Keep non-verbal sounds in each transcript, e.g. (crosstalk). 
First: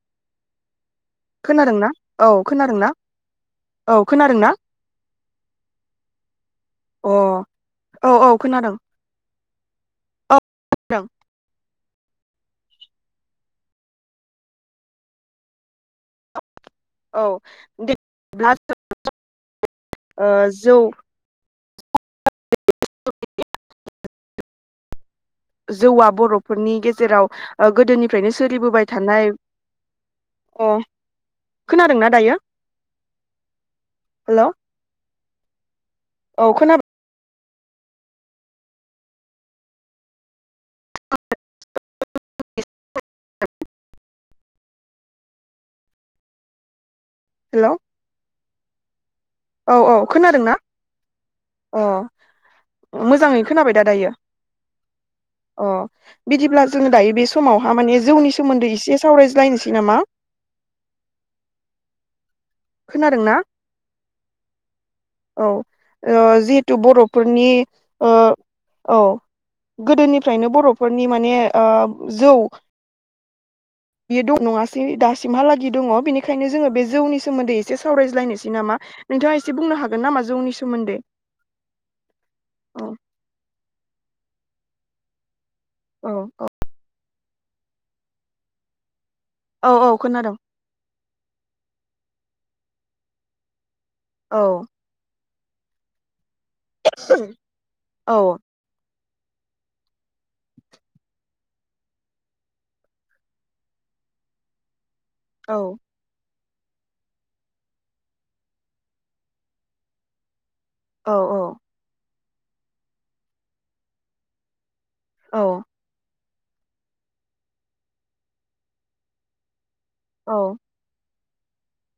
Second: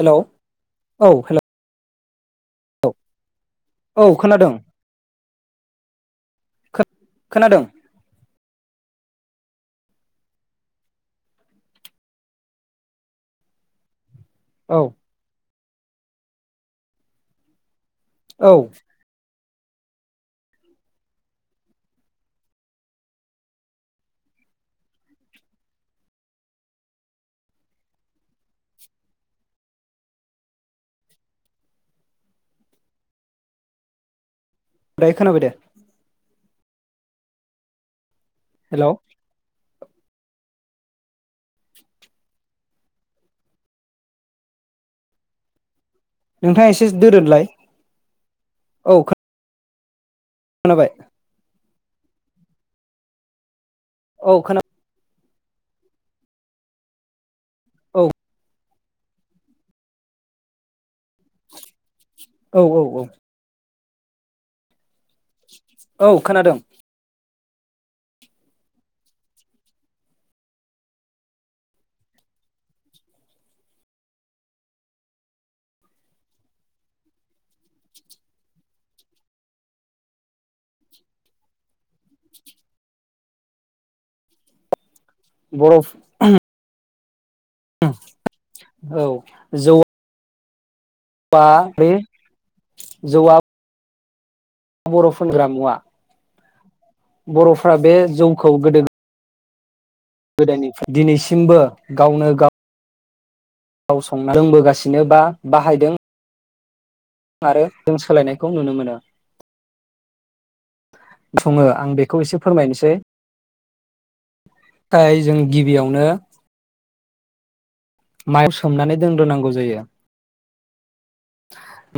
हेल औ हेल। खोनादोंना औ खोनादोंना? औ खोनादोंना? अ खोनादों औ औ। खोनादों औ खोनादों। औ औ दिप औ ओ जौ जौवआ बर' फोरनि गेजेराव गोदोनिफ्रायनो सोलिबोबाय थानाय अ खोनादोंना दायो? हेल' दायो खोनाबाय दे। औ खोनाबा हेलौ (unintelligible) नोंथाङ एसे दोरोथलाय। हेलौ औ। औ औ। खोनादों ना। खोनाबाय अ मोजाङै खोनाबाय दा दायो औ खोना अ बिदिब्ला जोङो दायो बे स समावहा माने औ जौनि सोमोन्दै इसे एसे सावरायज्लायनोसै नामा? औ औ औ। खोनादोंना औ औ ओ खोनादों जिहेतु बर' फोर नि ओ औ गोदोनिफ्रायनो बरफोरनि माने जौ बियो दं नङासै दासिमहालागै दङ बेनिखायनो जोङो बे जौनि सोमोन्दै एसे सावरायज्लायनोसै नामा नोंथाङा एसे बुंनो हागोन नामा जौनि सोमोन्दै औ। बरफ औ औ ओं औ औ औ खोनादों। बा बे जौआ औ फानग्रा मुवा। बर'फ्रा बे औ जौखौ गोदो गोदनिफ्राय दिनैसिमबो गावनो गाव गाव संना लोंबोगासि बिनोबा औ बाहायदों आरो जों सोलायनायखौ नुनो मोनो। औ बुङो आं बे खौ एसे फोरमायनोसै। थाय जों गिबियावनो मायाव सोमनानै दोनग्रोनांगौ जायो। औ औ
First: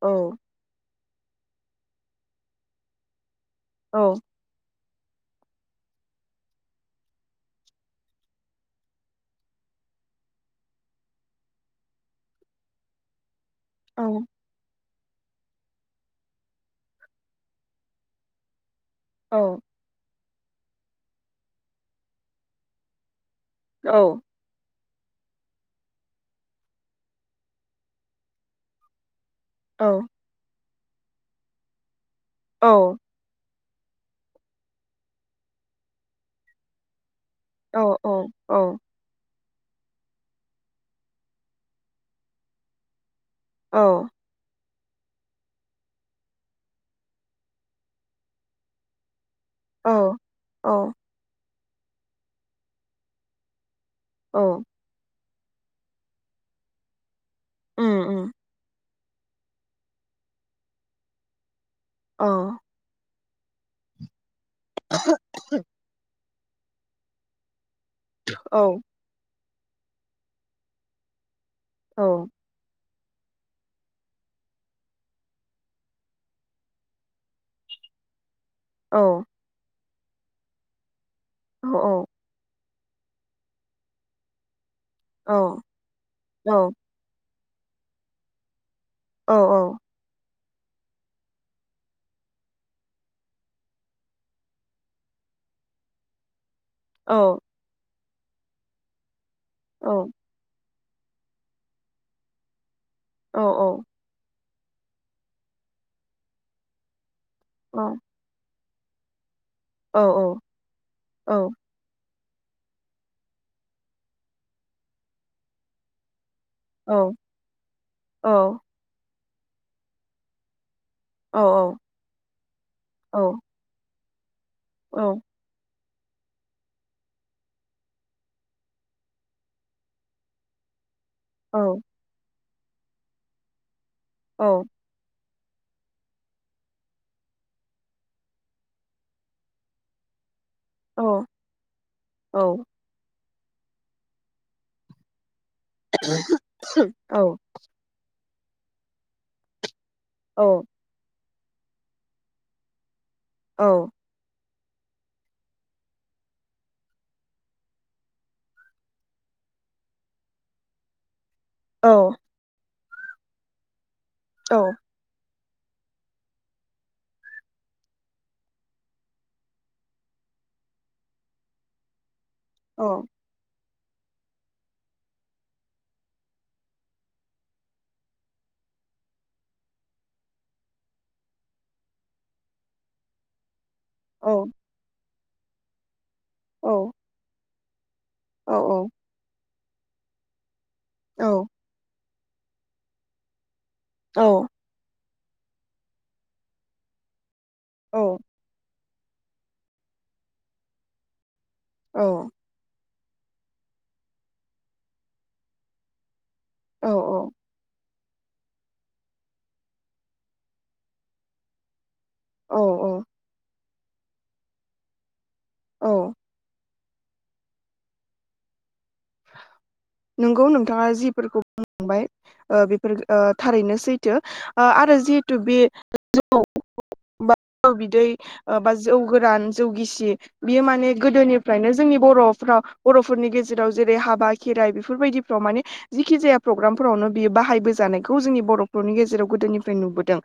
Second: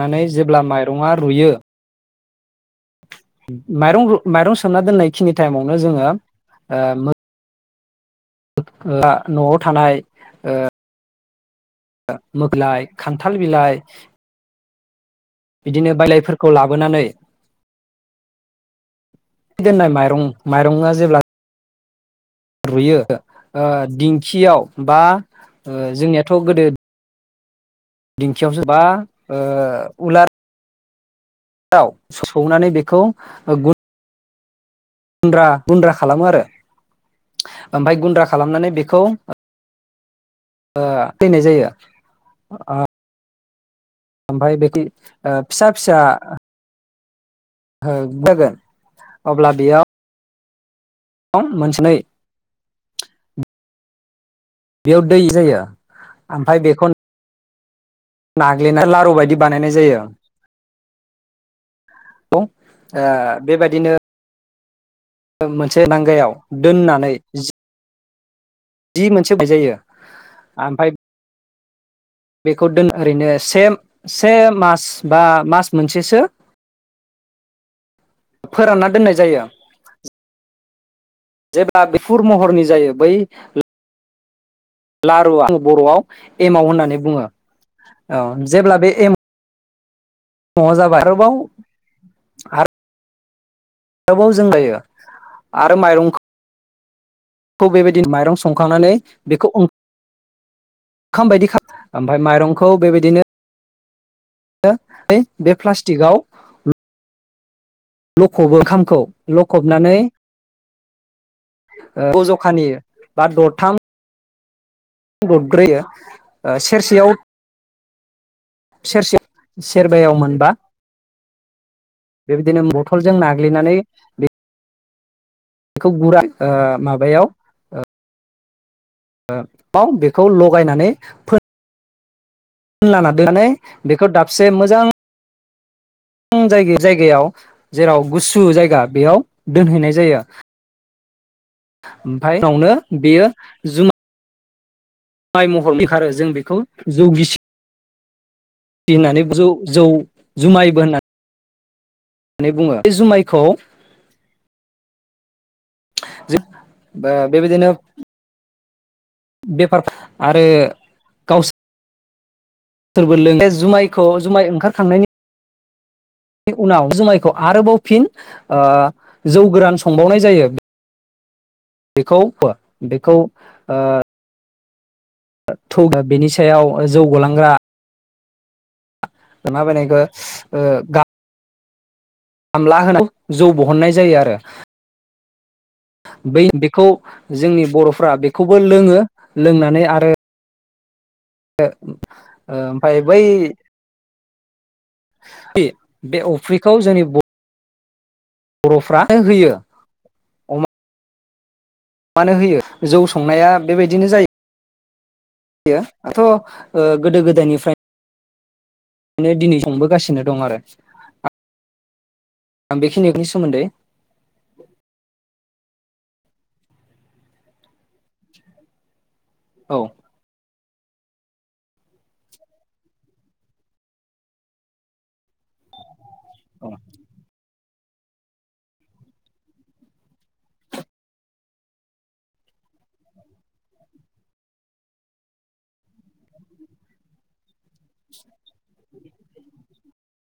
मनानै जेब्ला माइ रङा रुयो औ माइरं माइरं सोमना दोननाय बेखिनि टाइमावनो जोङो ओ न'आव थानाय मोख्लाय खान्थाल फाल बिलाय औ बिदिनो बायलायफोरखौ लाबोनानै औ दोननाय माइरं माइरां जेब्ला रुयो। ओ औ दिंखियाव बा जोंनियाथ' गोदो दिंखियावसो बा ओ उलार दाउ सौनानै औ बेखौ गु गुन्द्रा गुन्द्रा खालामो आरो औ ओमफाय गुन्द्रा खालामनानै बेखौ ओ फैनाय जायो ओ। औ। ओमफ्राय बेखि फिसा फिसा जोगोन। (inaudible) अब्ला बेयाव औ मोनसेनै औ बेयाव दै जायो आमफाय बेखौ उम उम नाग्लिना लारु बायदि बानायनाय जायो। औ आ। बे बायदिनो। मोनसे नांगायाव दोननानै जि औ सोबाय जायो आमफाय औ बेखौ दोन ओरैनो से से मास बा मास मोनसेसो फोरानना औ दोननाय जायो। जेब्ला औ बिफुर महरनि जायो बै लारुवा जों औ बरआव एमाव होननानै बुङो। औ जेब्ला बे औ औ माव जाबाय आरोबाव आर। आरोबाव जों जायो आरो माइरंखौ औ दि माइरं सं खांनानै बेखौ ओं खाम बायदि (inaudible) ओमफाय माइरंखौ बेबाय औ औ। (inaudible) बे प्लास्टिकआव ल लखबो ओंखाम खौ लखबनानै ओ (inaudible) खानियो बा दरथाम ददब्रैयो ओ सेरसेयाव सेरसेयाव सेरबायाव मोनबा। बेबायदिनो बथलजों नाग्लिनानै औ। खौ गुरा ओ माबायाव ओ ओ बाव बेखौ लगायनानै औ। (inaudible) बेखौ दाबसे मोजां (inaudible) जाय जायगायाव जेराव गुसु जायगा बेयाव दोनहैनाय जायो। औ। ओमफाय उनावनो बेयो जुमा माइ महर‌ ओंखारो जों बेखौ जौगिसि फि होननानै जौ जौ जुमाइबो होनना नै बुङो बे जुमाइ खौ। जो ओ बेबायदिनो बेफार आरो गावसो औ। सोरबो लोङो बे जुमाइ खौ जुमाइ ओंखार खांनायनि (inaudible) उनाव जुमाइखौ आरोबाव फिन ओ जौ गोरान संबावनाय जायो। बेखौ (inaudible) बेखौ। ओ। थौ ओ बेनि सायाव ओ जौ गलांग्रा मा बानायखो ओ गा गामला होना जौ बहननाय जायो आरो। बै बेखौ जोंनि बर'फ फ्रा बेखौबो लोङो। लोंनानै आरो (unintelligible) ओ ओमफ्राय बै औ फि बे अफ्रिखौ जोंनि औ बरफ्रा नो होयो अमा मानो होयो जौ संनाया बेबायदिनो जायो। गैया दाथ' ओ गोदो गोदायनिफ्राय नै दिनै संबोगासिनो दं आरो आ आं बेखिनिनि सोमोन्दै (inaudible) औ। औ नंगौ नोंथाङा जिफोरखौ बुंबाय ओ बेफोर ओ थारैनो सैथो ओ आरो जिहेथु बे (unintelligible) बा (unintelligible) जौ बिदै बा जौ गोरान जौ गिसि बियो माने गोदोनिफ्रायनो जोंनि बरफ्राव बरफोरनि गेजेराव जेरै हाबा खेराइ बेफोरबायदिफ्राव माने जेखि जाया प्रग्रामफोरावनो बियो बाहायबोजानायखौ जोंनि बर'फोरनि गेजेराव गोदोनिफ्राय नुबोदों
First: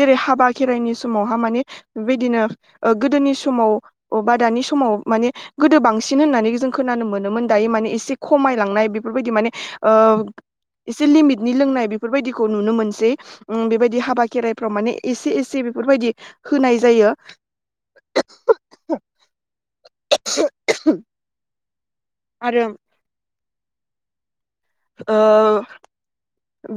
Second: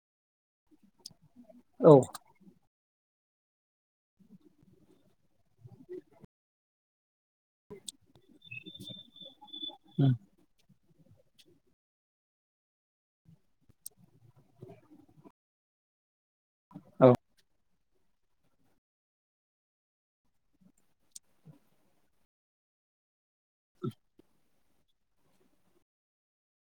जेरै हाबा खेराइनि समाव हा माने औ बेबायदिनो ओ गोदोनि समाव अबा दानि समाव माने गोदो बांसिन होननानै जों खोनानो मोन मोन दायो माने इसे ख खमायलांनाय बेफोरबायदि माने ओ एसे लिमिटनि लोंनाय बेफोरबायदिखौ नुनो मोनसै उम बेबायदि हाबा खेराइफ्राव माने एसे एसे बेफोरबायदि होनाय जायो। (inaudible) आरो ओ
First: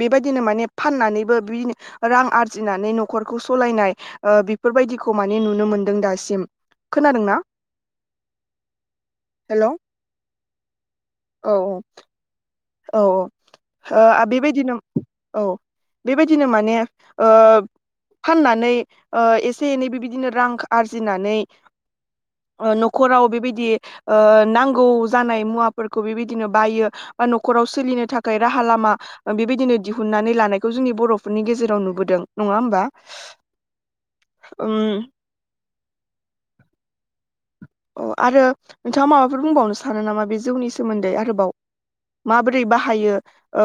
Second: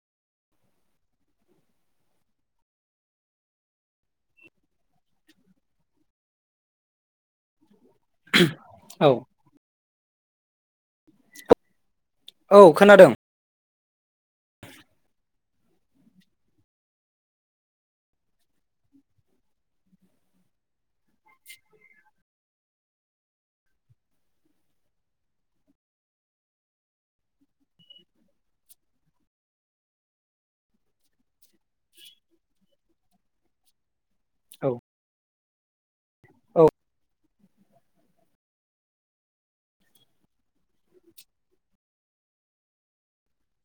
बेबायदिनो माने फाननानैबो बिदिनो रां आरजिनानै नखरखौ सालायनाय ओ बेफोरबायदिखौ माने नुनो मोनदों दासिम खोनादोंना? औ हेल' औ औ औ औ खोनादों। ओ बेबायदिनो औ बेबायदिनो माने ओ फाननानै एसे एनै बेबायदिनो रां आरजिनानै नखराव बेबायदि नांगौ जानाय मुवा फोरखौ बेबायदिनो बायो बा नराव सोलिनो थाखाय राहा लामा बेबायदिनो दिहुननानै लानायखौ जोंनि बरफोरनि गेजेराव नुबोदों। नङा होमबा? औ उम औ। अ आरो नोंथाङा माबाफोर बुंबावनो सानो नामा बे जौनि सोमोन्दै आरोबाव माबोरै बाहायो? ओ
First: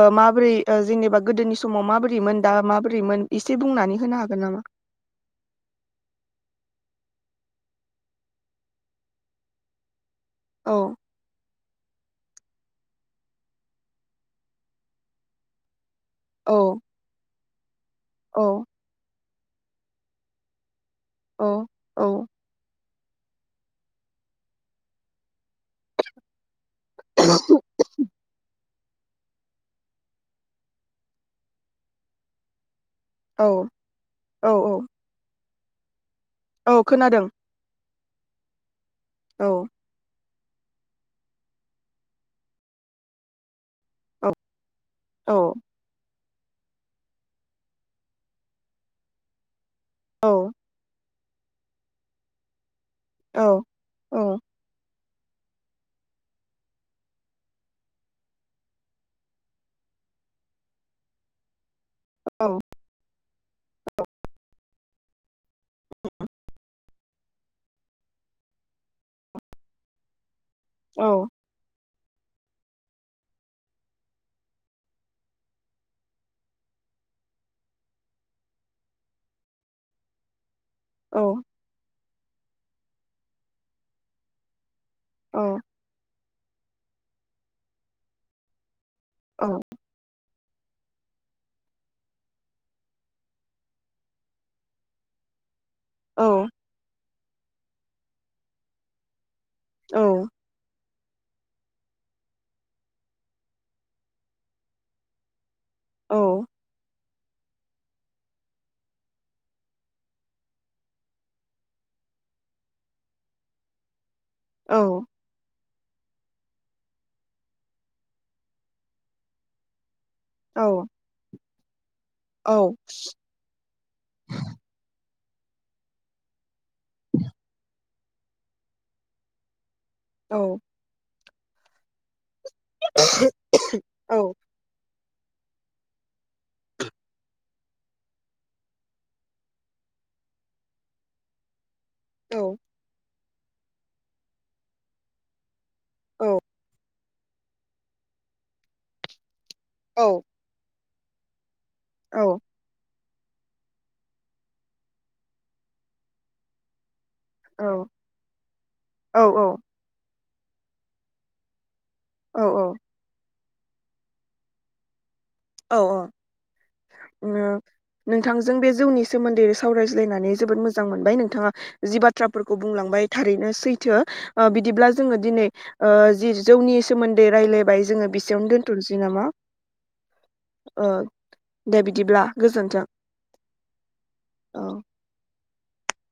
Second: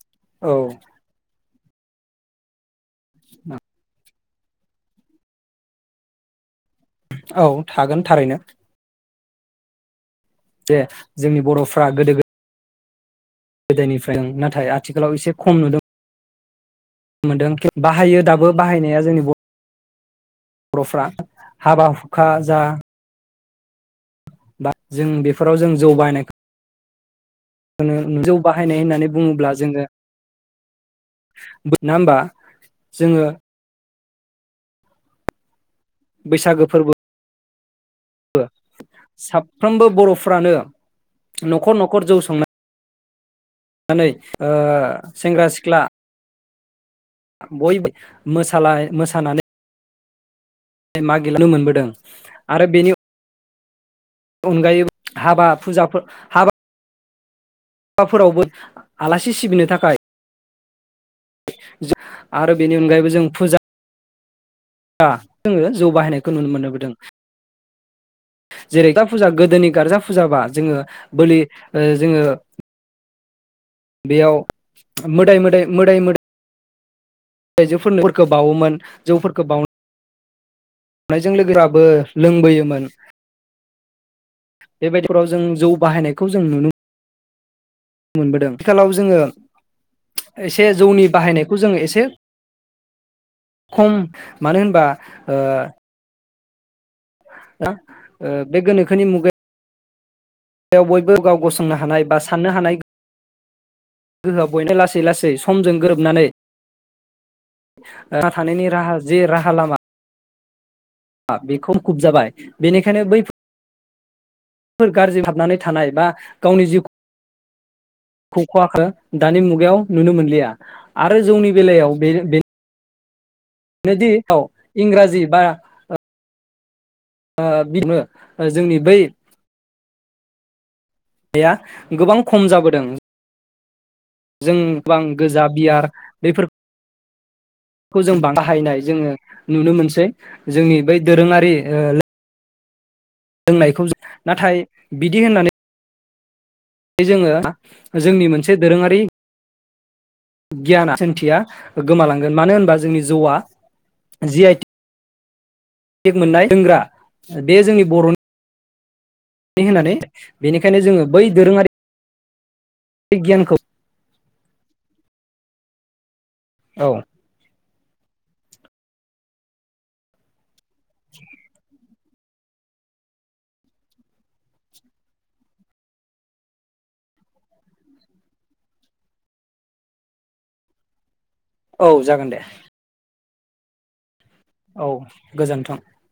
औ माबोरै ओ जेंनेबा गोदोनि समाव माबोरै मोन दा माब रैमोन एसे बुंनानै होनो हागोन? (unintelligible) औ थागोन थारैनो जे औ जोंनि बर' फ्रा गोदो गो गोदोनिफ्राय नाथाय आथिखालाव एसे खम नुदों। औ। मोनदों बाहायो दाबो औ बाहायनाया जोंनि बर' बर'फ्रा औ हाबा औ हुखा जा बा जों बेफोराव जों जौ बाहनाय (inaudible) होनो नु जौ बाहायनाय होननानै बुङोब्ला जोङो बोदना होनबा। औ औ औ बैसागो औ फोरबो खोनादों औ। औ साफ्रोमबो बर' फ्रानो न'खर न'खर जौ संनाय नानै औ ओ। औ सेंग्रा सिख्ला। बयबो मोसालाय मोसानानै औ मा गेलेनो मोनबोदों आरो बेनि औ। औ अगायोबो। हाबाब फुजाफोर हाबा (unintelligible) फोरावबो आलासि सिबिनो थाखाय (unintelligible) औ आरो बेनि अनगायैबो जों। फुजा दा। जोङो जौ बाहायनायखौ नुनो मोनबोदों। जेरै फुजा गोदोनि गारजा फुजाबा। जोङो औ बोलि ओ जोङो बेयाव मोदाय मोदाय मोदाय मोदाय आइजोफोरनो फोरखौ बावोमोन जौफोरखौ बावनो हमनायजों औ लोगोफोराबो लोंबोयोमोन। बेबायदिफोराव जों औ जौ बाहायनायखौ खौ जों नुनो मोनबोदों। थिखालाव जोङो औ एसे जौनि बाहायनायखौ जोङो एसे खम मानो होनबा ओ औ। ना ओ बे गोनोखोनि मुगायाव औ बयबो गाव गसंनो हानाय बा साननो हानाय गोहोआव लासै लासै समजों गोरोबनानै औ (unintelligible) थानायनि राहा जे राहा लामा बेखौ खुब जाबाय बेनिखायनो बै औ गाज्रि हाबनानै थानाय बा गावनि जिउ खखवाखो दानि मुगायाव नुनो मोनलिया औ औ आरो जौनि बेेलायाव औ इंराजि बा आ बिदिनो जोंनि बै औ। (unintelligible) गोबां खम जाबोदों। (unintelligible) जोंबां गोजा बियार बेफोर खौ जों बाहायनाय जोङो नुनो मोनसै जोंनि बै दोरोङारि औ। लोंनायखौ जों नाथाय बिदि होननानै औ जोङो जोंनि मोनसे दोरोङारि औ। गियाना सोंथिया गोमालांगोन मानो होनबा जोंनि जौवा जि आइटि फेख मोननाय दोनग्रा बे जोंनि बर' औ औ । बेनिखायनो जोङो बै दोरोङारि औ औ । गियानखोफ औ औ । अंयो । नोंथांजों बे जौनि सोमोन्दै सावरायज्लायनानै जोबोद मो मोजां मोनबाय नोंथाङा जिबाथ बाथ्राफोरखौ बुंलांबाय थारैनो सैथो बिदिब्ला जोङो दिनै जि जौनि सोमोन्दै रायज्लायबाय जोङो बेसेयावनो दोनथसै नामा? ओ । दे औ बिदिब्ला जागोन दे गोजोन्थों । औ । गोजोन्थों ।